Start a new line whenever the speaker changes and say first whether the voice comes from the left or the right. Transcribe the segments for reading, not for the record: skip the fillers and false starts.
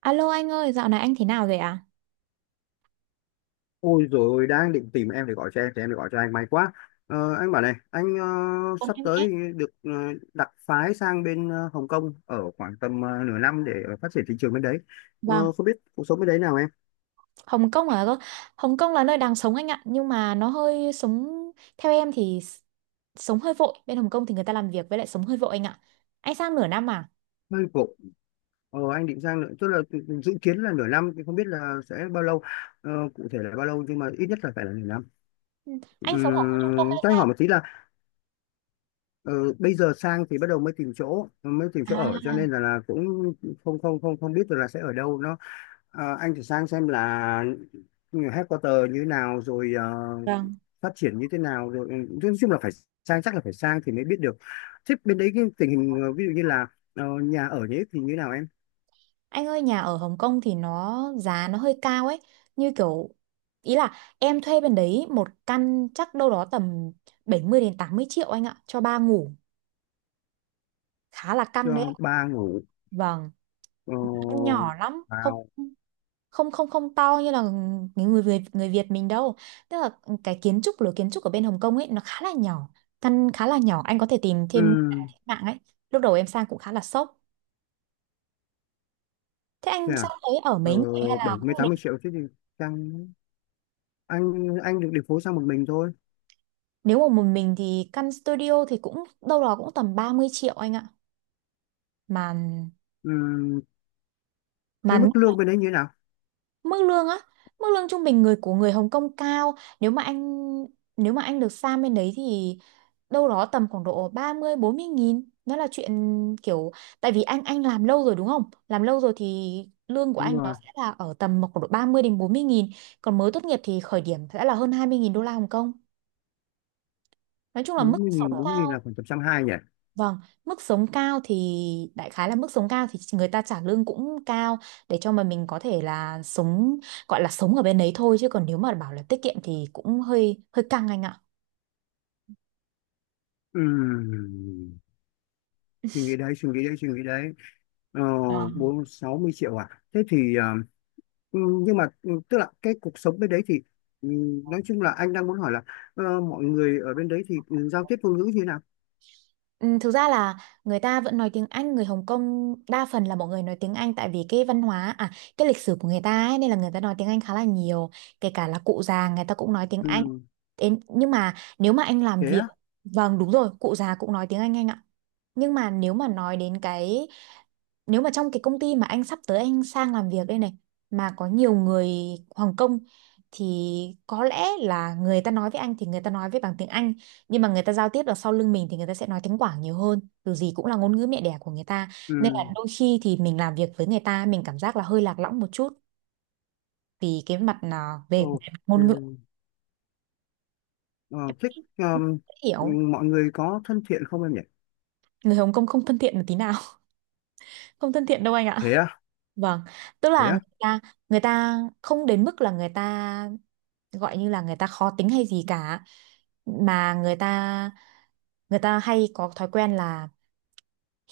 right: Alo anh ơi, dạo này anh thế nào rồi ạ?
left: Ôi rồi ôi, đang định tìm em để gọi cho em thì em để gọi cho anh, may quá. Anh bảo này anh,
right: Vâng,
left: sắp
right: em nghe.
left: tới được đặc phái sang bên Hồng Kông ở khoảng tầm nửa năm để phát triển thị trường bên đấy.
right: Vâng,
left: Không biết cuộc sống bên đấy nào em?
right: Hồng Kông à cơ? Hồng Kông là nơi đang sống anh ạ, nhưng mà nó hơi sống theo em thì sống hơi vội. Bên Hồng Kông thì người ta làm việc với lại sống hơi vội anh ạ. Anh sang nửa năm à?
left: Hơi vội. Anh định sang nữa, tức là dự kiến là nửa năm thì không biết là sẽ bao lâu, cụ thể là bao lâu, nhưng mà ít nhất là phải là nửa năm.
right: Ừ. Anh sống ở khu trung tâm
left: Ừm,
right: hay
left: cho anh
right: sao?
left: hỏi một tí là, ờ, bây giờ sang thì bắt đầu mới tìm chỗ
right: À,
left: ở, cho nên là cũng không không không không biết được là sẽ ở đâu nó. Ờ, anh thử sang xem là headquarter như thế nào rồi, ờ,
right: vâng.
left: phát triển như thế nào rồi, nói chung là phải sang, chắc là phải sang thì mới biết được. Thế bên đấy cái tình hình, ví dụ như là nhà ở nhé, thì như thế nào em?
right: Anh ơi, nhà ở Hồng Kông thì nó giá nó hơi cao ấy, như kiểu ý là em thuê bên đấy một căn chắc đâu đó tầm 70 đến 80 triệu anh ạ, cho ba ngủ, khá là
left: Cho
right: căng đấy.
left: ba ngủ.
right: Vâng,
left: ờ,
right: nhỏ lắm, không
left: vào
right: không không không to như là những người Việt mình đâu, tức là cái kiến trúc lối kiến trúc ở bên Hồng Kông ấy nó khá là nhỏ, căn khá là nhỏ. Anh có thể tìm thêm trên
left: ừ,
right: mạng ấy. Lúc đầu em sang cũng khá là sốc. Thế
left: thế
right: anh sang
left: à?
right: đấy ở
left: Ờ,
right: mấy người hay
left: bảy
right: là
left: mươi
right: cũng
left: tám
right: mình?
left: mươi triệu chứ gì. Sang anh anh được điều phối sang một mình thôi.
right: Nếu mà một mình thì căn studio thì cũng đâu đó cũng tầm 30 triệu anh ạ. mà
left: Ừ,
right: mà
left: thế mức lương bên đấy như thế nào?
right: mức lương á, mức lương trung bình người của người Hồng Kông cao. Nếu mà anh nếu mà anh được sang bên đấy thì đâu đó tầm khoảng độ 30-40 nghìn, nó là chuyện kiểu. Tại vì anh làm lâu rồi đúng không, làm lâu rồi thì lương của
left: Đúng
right: anh nó
left: rồi,
right: sẽ là ở tầm khoảng độ 30 đến 40 nghìn, còn mới tốt nghiệp thì khởi điểm sẽ là hơn 20 nghìn đô la Hồng Kông. Nói chung là mức sống
left: 40.000 40 nghìn bốn mươi nghìn
right: cao.
left: là khoảng tầm trăm hai nhỉ.
right: Vâng, mức sống cao thì, đại khái là mức sống cao thì người ta trả lương cũng cao để cho mà mình có thể là sống, gọi là sống ở bên đấy thôi, chứ còn nếu mà bảo là tiết kiệm thì cũng hơi hơi căng anh
left: Ừ, suy nghĩ đấy, suy nghĩ đấy, suy nghĩ đấy. Ờ,
right: ạ.
left: bốn sáu mươi triệu à? Thế thì ừ, nhưng mà tức là cái cuộc sống bên đấy thì ừ, nói chung là anh đang muốn hỏi là, mọi người ở bên đấy thì giao tiếp ngôn ngữ như thế nào?
right: Ừ, thực ra là người ta vẫn nói tiếng Anh, người Hồng Kông đa phần là mọi người nói tiếng Anh tại vì cái văn hóa à, cái lịch sử của người ta ấy, nên là người ta nói tiếng Anh khá là nhiều, kể cả là cụ già người ta cũng nói tiếng
left: Ừ,
right: Anh. Thế nhưng mà nếu mà anh làm
left: thế
right: việc,
left: á.
right: vâng đúng rồi, cụ già cũng nói tiếng anh ạ. Nhưng mà nếu mà nói đến cái, nếu mà trong cái công ty mà anh sắp tới anh sang làm việc đây này mà có nhiều người Hồng Kông thì có lẽ là người ta nói với anh thì người ta nói với bằng tiếng Anh, nhưng mà người ta giao tiếp được sau lưng mình thì người ta sẽ nói tiếng Quảng nhiều hơn, dù gì cũng là ngôn ngữ mẹ đẻ của người ta,
left: Ừ,
right: nên là đôi khi thì mình làm việc với người ta mình cảm giác là hơi lạc lõng một chút vì cái mặt là về
left: OK.
right: ngôn ngữ,
left: Ờ, thích.
right: dễ
left: ừ,
right: hiểu.
left: mọi người có thân thiện không em nhỉ?
right: Người Hồng Kông không thân thiện một tí nào. Không thân thiện đâu anh ạ.
left: Thế á?
right: Vâng, tức
left: Thế
right: là
left: á?
right: người ta không đến mức là người ta gọi như là người ta khó tính hay gì cả, mà người ta hay có thói quen là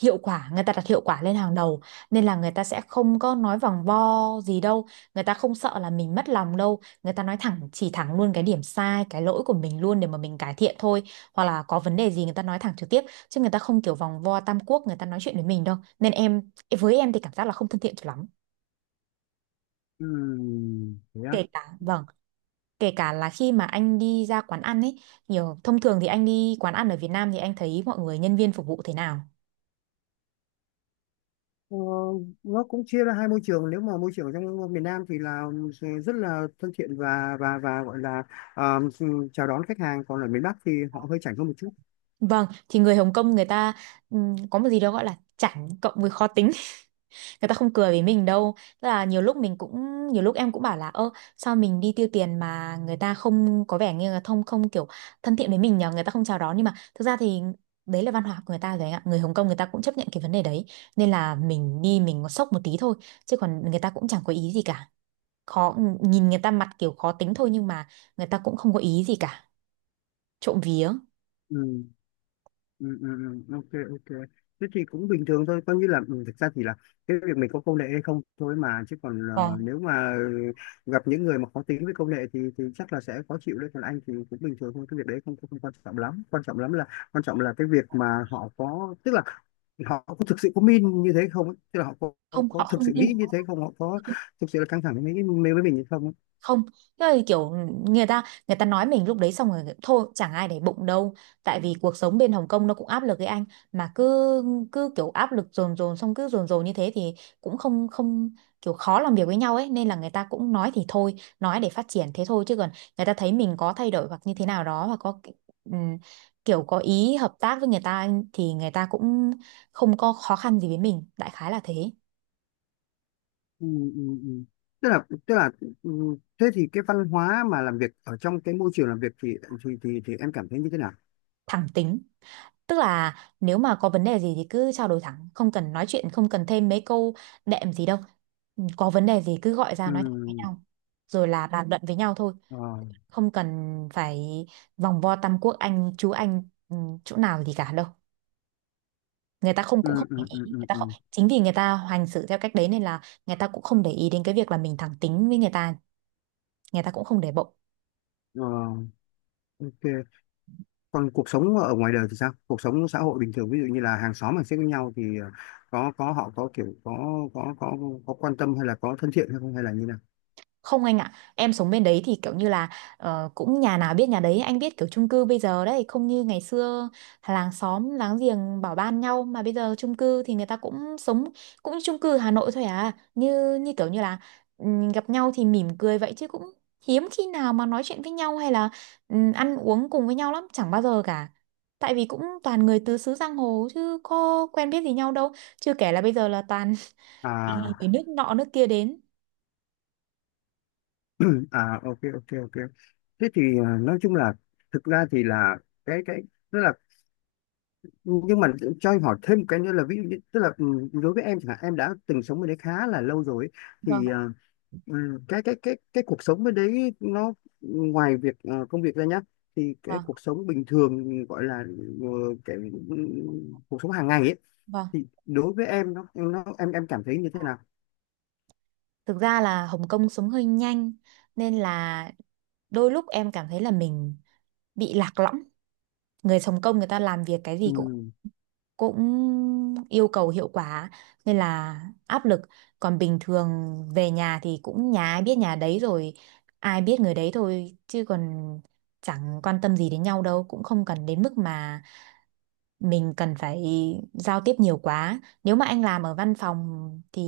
right: hiệu quả, người ta đặt hiệu quả lên hàng đầu, nên là người ta sẽ không có nói vòng vo gì đâu, người ta không sợ là mình mất lòng đâu, người ta nói thẳng chỉ thẳng luôn cái điểm sai, cái lỗi của mình luôn để mà mình cải thiện thôi, hoặc là có vấn đề gì người ta nói thẳng trực tiếp, chứ người ta không kiểu vòng vo tam quốc người ta nói chuyện với mình đâu. Nên em, với em thì cảm giác là không thân thiện cho lắm.
left: Ừ, thế á.
right: Kể cả vâng, kể cả là khi mà anh đi ra quán ăn ấy, nhiều thông thường thì anh đi quán ăn ở Việt Nam thì anh thấy mọi người nhân viên phục vụ thế nào.
left: Ờ, nó cũng chia ra hai môi trường. Nếu mà môi trường ở trong miền Nam thì là rất là thân thiện và gọi là ờ, chào đón khách hàng, còn ở miền Bắc thì họ hơi chảnh hơn một chút.
right: Vâng, thì người Hồng Kông người ta có một gì đó gọi là chảnh cộng với khó tính, người ta không cười với mình đâu. Tức là nhiều lúc mình cũng, nhiều lúc em cũng bảo là ơ, sao mình đi tiêu tiền mà người ta không có vẻ như là thông, không kiểu thân thiện với mình nhờ, người ta không chào đón, nhưng mà thực ra thì đấy là văn hóa của người ta rồi anh ạ, người Hồng Kông người ta cũng chấp nhận cái vấn đề đấy, nên là mình đi mình có sốc một tí thôi chứ còn người ta cũng chẳng có ý gì cả. Khó, nhìn người ta mặt kiểu khó tính thôi, nhưng mà người ta cũng không có ý gì cả, trộm vía.
left: Ừ. Ừ, ừ, ừ. OK, OK. Thế thì cũng bình thường thôi, coi như là thực ra thì là cái việc mình có công nghệ hay không thôi mà. Chứ còn
right: Ờ,
left: nếu mà gặp những người mà khó tính với công nghệ thì chắc là sẽ khó chịu đấy. Còn anh thì cũng bình thường thôi, cái việc đấy không không, không quan trọng lắm. Quan trọng lắm là Quan trọng là cái việc mà họ có, tức là họ có thực sự có min như thế không ấy? Tức là họ có, có,
right: không, họ
left: có thực
right: không
left: sự
right: đi,
left: nghĩ như thế không, họ có thực sự là căng thẳng với mình hay không ấy?
right: không, tức là kiểu người ta nói mình lúc đấy xong rồi thôi, chẳng ai để bụng đâu, tại vì cuộc sống bên Hồng Kông nó cũng áp lực với anh, mà cứ cứ kiểu áp lực dồn dồn xong cứ dồn dồn như thế thì cũng không không kiểu khó làm việc với nhau ấy, nên là người ta cũng nói thì thôi, nói để phát triển thế thôi, chứ còn người ta thấy mình có thay đổi hoặc như thế nào đó hoặc có ừm, kiểu có ý hợp tác với người ta thì người ta cũng không có khó khăn gì với mình, đại khái là thế.
left: Ừ, ừ, ừ. Tức là ừ, thế thì cái văn hóa mà làm việc ở trong cái môi trường làm việc thì thì em cảm thấy như thế nào?
right: Thẳng tính. Tức là nếu mà có vấn đề gì thì cứ trao đổi thẳng, không cần nói chuyện, không cần thêm mấy câu đệm gì đâu. Có vấn đề gì cứ gọi ra nói thẳng với
left: Ừ,
right: nhau, rồi là bàn luận với nhau thôi,
left: ờ,
right: không cần phải vòng vo tam quốc anh chú anh ừ, chỗ nào gì cả đâu. Người ta không,
left: ừ,
right: cũng không
left: ừ,
right: để
left: ừ,
right: ý, người
left: ừ,
right: ta không,
left: ừ.
right: chính vì người ta hành xử theo cách đấy nên là người ta cũng không để ý đến cái việc là mình thẳng tính với người ta cũng không để bụng.
left: Ờ, OK. Còn cuộc sống ở ngoài đời thì sao? Cuộc sống xã hội bình thường, ví dụ như là hàng xóm hàng xếp với nhau thì ờ, có họ có kiểu có có có quan tâm hay là có thân thiện hay không hay là như nào?
right: Không anh ạ, em sống bên đấy thì kiểu như là cũng nhà nào biết nhà đấy, anh biết kiểu chung cư bây giờ đấy, không như ngày xưa làng xóm láng giềng bảo ban nhau, mà bây giờ chung cư thì người ta cũng sống cũng như chung cư Hà Nội thôi à, như như kiểu như là gặp nhau thì mỉm cười vậy chứ cũng hiếm khi nào mà nói chuyện với nhau hay là ăn uống cùng với nhau lắm, chẳng bao giờ cả. Tại vì cũng toàn người tứ xứ giang hồ chứ có quen biết gì nhau đâu, chưa kể là bây giờ là toàn toàn là người
left: À.
right: nước nọ nước kia đến.
left: À, OK, OK, OK. Thế thì nói chung là, thực ra thì là cái tức là nhưng mà cho em hỏi thêm một cái nữa là. Ví dụ như tức là đối với em chẳng hạn, em đã từng sống bên đấy khá là lâu rồi ấy,
right: Vâng,
left: thì cái cuộc sống bên đấy nó ngoài việc công việc ra nhá, thì cái
right: vâng,
left: cuộc sống bình thường gọi là ờ, cái ừ, cuộc sống hàng ngày ấy,
right: vâng.
left: thì đối với em nó em cảm thấy như thế nào?
right: Thực ra là Hồng Kông sống hơi nhanh, nên là đôi lúc em cảm thấy là mình bị lạc lõng. Người Hồng Kông người ta làm việc cái gì
left: Ừ.
right: cũng cũng yêu cầu hiệu quả, nên là áp lực. Còn bình thường về nhà thì cũng nhà ai biết nhà đấy rồi, ai biết người đấy thôi chứ còn chẳng quan tâm gì đến nhau đâu, cũng không cần đến mức mà mình cần phải giao tiếp nhiều quá. Nếu mà anh làm ở văn phòng thì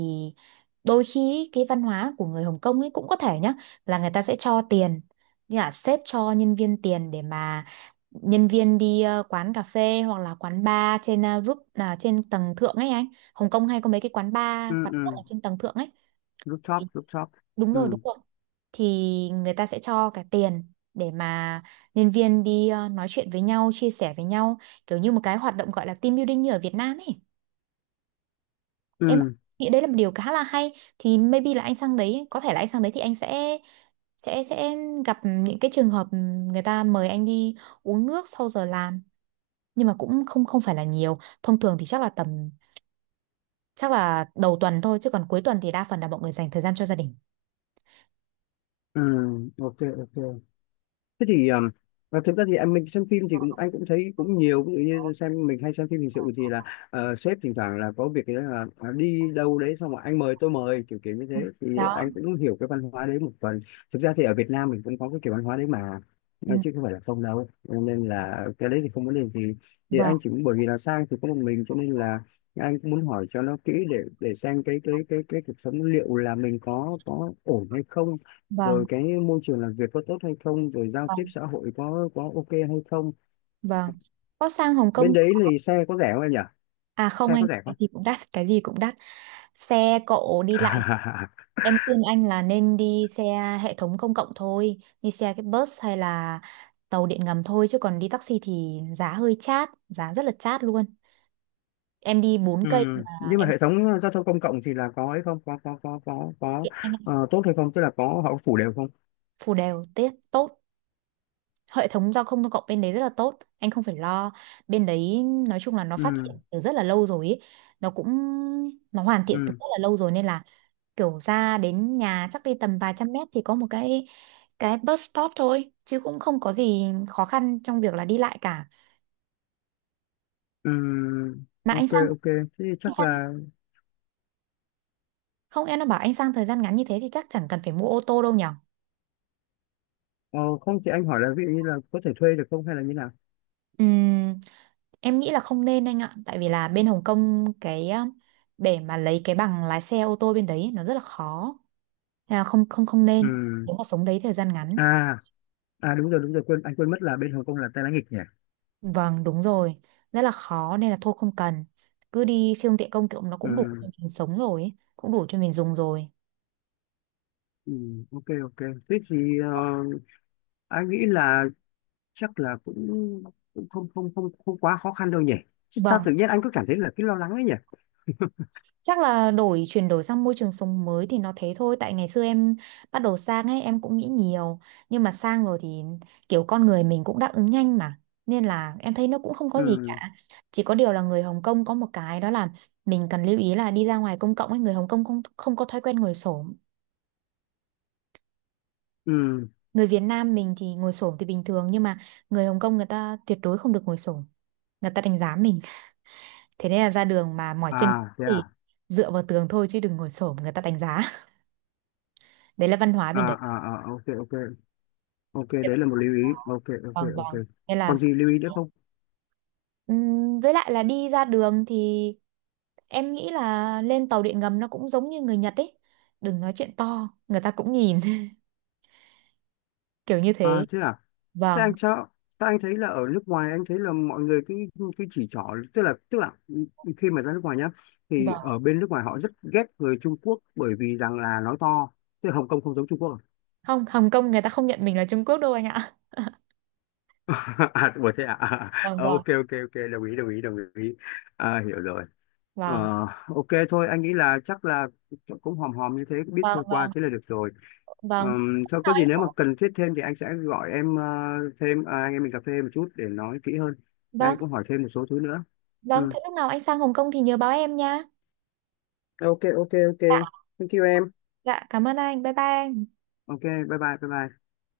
right: đôi khi ý, cái văn hóa của người Hồng Kông ấy cũng có thể nhá là người ta sẽ cho tiền, như là sếp cho nhân viên tiền để mà nhân viên đi quán cà phê hoặc là quán bar trên roof, là trên tầng thượng ấy anh. Hồng Kông hay có mấy cái quán
left: Ừ.
right: bar quán nước ở
left: Ừ.
right: trên tầng thượng ấy thì-
left: Rooftop, rooftop.
right: đúng rồi đúng
left: Ừ.
right: rồi, thì người ta sẽ cho cả tiền để mà nhân viên đi nói chuyện với nhau, chia sẻ với nhau kiểu như một cái hoạt động gọi là team building như ở Việt Nam ấy. Em
left: Ừ.
right: nghĩ đấy là một điều khá là hay. Thì maybe là anh sang đấy, có thể là anh sang đấy thì anh sẽ sẽ sẽ gặp những cái trường hợp người ta mời anh đi uống nước sau giờ làm, nhưng mà cũng không không phải là nhiều, thông thường thì chắc là tầm, chắc là đầu tuần thôi chứ còn cuối tuần thì đa phần là mọi người dành thời gian cho gia đình.
left: Ừ, OK, OK. Thế thì à, thực ra thì mình xem phim thì cũng, anh cũng thấy cũng nhiều. Ví dụ như xem mình hay xem phim hình sự thì là sếp thỉnh thoảng là có việc là đi đâu đấy xong rồi anh mời tôi mời kiểu kiểu như thế, thì
right: Đó,
left: anh cũng hiểu cái văn hóa đấy một phần. Thực ra thì ở Việt Nam mình cũng có cái kiểu văn hóa đấy mà,
right: ừ,
left: chứ không phải là không đâu, nên là cái đấy thì không vấn đề gì. Thì
right: vâng
left: anh chỉ muốn, bởi vì là sang thì có một mình, cho nên là anh cũng muốn hỏi cho nó kỹ để xem cái cuộc sống liệu là mình có ổn hay không,
right: vâng.
left: rồi cái môi trường làm việc có tốt hay không, rồi giao tiếp
right: Vâng,
left: xã hội có OK hay không.
right: vâng. Có sang Hồng
left: Bên
right: Kông
left: đấy thì xe có rẻ không em nhỉ?
right: à, không
left: Xe có
right: anh,
left: rẻ không?
right: cái gì cũng đắt, cái gì cũng đắt. Xe cộ đi lại, em khuyên anh là nên đi xe hệ thống công cộng thôi, đi xe cái bus hay là tàu điện ngầm thôi chứ còn đi taxi thì giá hơi chát, giá rất là chát luôn. Em đi bốn
left: Ừ.
right: cây mà
left: Nhưng mà
right: em
left: hệ thống giao thông công cộng thì là có hay không, có có
right: tiện anh ạ.
left: tốt hay không, tức là có họ có phủ đều không?
right: Phù đều tiết tốt. Hệ thống giao thông công cộng bên đấy rất là tốt, anh không phải lo. Bên đấy nói chung là nó phát
left: Ừ.
right: triển từ rất là lâu rồi ấy. Nó cũng nó hoàn thiện từ
left: Ừ.
right: rất là lâu rồi nên là kiểu ra đến nhà chắc đi tầm vài trăm mét thì có một cái bus stop thôi chứ cũng không có gì khó khăn trong việc là đi lại cả.
left: Ừ.
right: Mà anh
left: OK,
right: sang,
left: OK. Thế thì
right: anh
left: chắc
right: sang
left: là,
right: không em nó bảo anh sang thời gian ngắn như thế thì chắc chẳng cần phải mua ô tô đâu nhở.
left: ờ, không thì anh hỏi là, ví dụ như là có thể thuê được không hay là như nào?
right: Ừm, em nghĩ là không nên anh ạ, tại vì là bên Hồng Kông cái để mà lấy cái bằng lái xe ô tô bên đấy nó rất là khó. Nên là không không không nên
left: Ừ.
right: nếu mà sống đấy thời gian ngắn.
left: à à, đúng rồi, đúng rồi, quên, anh quên mất là bên Hồng Kông là tay lái nghịch nhỉ.
right: Vâng, đúng rồi. Rất là khó nên là thôi không cần. Cứ đi siêu tiện công cộng nó cũng đủ cho
left: Ừ.
right: mình sống rồi, ấy, cũng đủ cho mình dùng rồi.
left: Ừ. OK, OK. Thế thì anh nghĩ là chắc là cũng cũng không không không không quá khó khăn đâu nhỉ, chứ sao
right: Vâng,
left: tự nhiên anh cứ cảm thấy là cái lo lắng ấy nhỉ?
right: chắc là đổi chuyển đổi sang môi trường sống mới thì nó thế thôi. Tại ngày xưa em bắt đầu sang ấy em cũng nghĩ nhiều, nhưng mà sang rồi thì kiểu con người mình cũng đáp ứng nhanh mà. Nên là em thấy nó cũng không có gì
left: Ừ.
right: cả. Chỉ có điều là người Hồng Kông có một cái đó là mình cần lưu ý, là đi ra ngoài công cộng ấy người Hồng Kông không không có thói quen ngồi xổm.
left: Ừ.
right: Người Việt Nam mình thì ngồi xổm thì bình thường, nhưng mà người Hồng Kông người ta tuyệt đối không được ngồi xổm, người ta đánh giá mình, thế nên là ra đường mà mỏi chân
left: À, thế
right: thì
left: à?
right: dựa vào tường thôi, chứ đừng ngồi xổm người ta đánh giá. Đấy là văn hóa bên
left: À,
right: đấy.
left: à, à, OK, OK, OK. Đấy là một lưu ý. OK, OK,
right: Vâng
left: OK.
right: vâng, nên là
left: Còn gì lưu ý nữa không?
right: với lại là đi ra đường thì em nghĩ là lên tàu điện ngầm nó cũng giống như người Nhật ấy, đừng nói chuyện to người ta cũng nhìn. Kiểu như
left: À,
right: thế.
left: thế à? thế
right: Vâng
left: anh cho, Thế anh thấy là ở nước ngoài anh thấy là mọi người cái chỉ trỏ, tức là khi mà ra nước ngoài nhá thì
right: vâng.
left: ở bên nước ngoài họ rất ghét người Trung Quốc bởi vì rằng là nói to. Tức là Hồng Kông không giống Trung Quốc.
right: Không, Hồng Kông người ta không nhận mình là Trung Quốc đâu anh ạ.
left: À, ủa, thế à? À, à,
right: Vâng
left: Ờ,
right: vâng
left: OK, OK, OK, đồng ý, đồng ý, đồng ý. À, hiểu rồi. Ờ,
right: vâng
left: OK, thôi anh nghĩ là chắc là cũng hòm hòm như thế, biết
right: vâng
left: sơ qua
right: vâng
left: thế là được rồi.
right: vâng.
left: Thôi
right: Nào,
left: có gì nếu mà cần thiết thêm thì anh sẽ gọi em thêm, anh em mình cà phê một chút để nói kỹ hơn. Anh
right: vâng.
left: cũng hỏi thêm một số thứ nữa.
right: Vâng,
left: Ừ.
right: thế lúc nào anh sang Hồng Kông thì nhớ báo em nha.
left: OK, OK, OK,
right: Dạ,
left: thank you em.
right: dạ, cảm ơn anh. Bye bye anh.
left: OK, bye bye bye bye.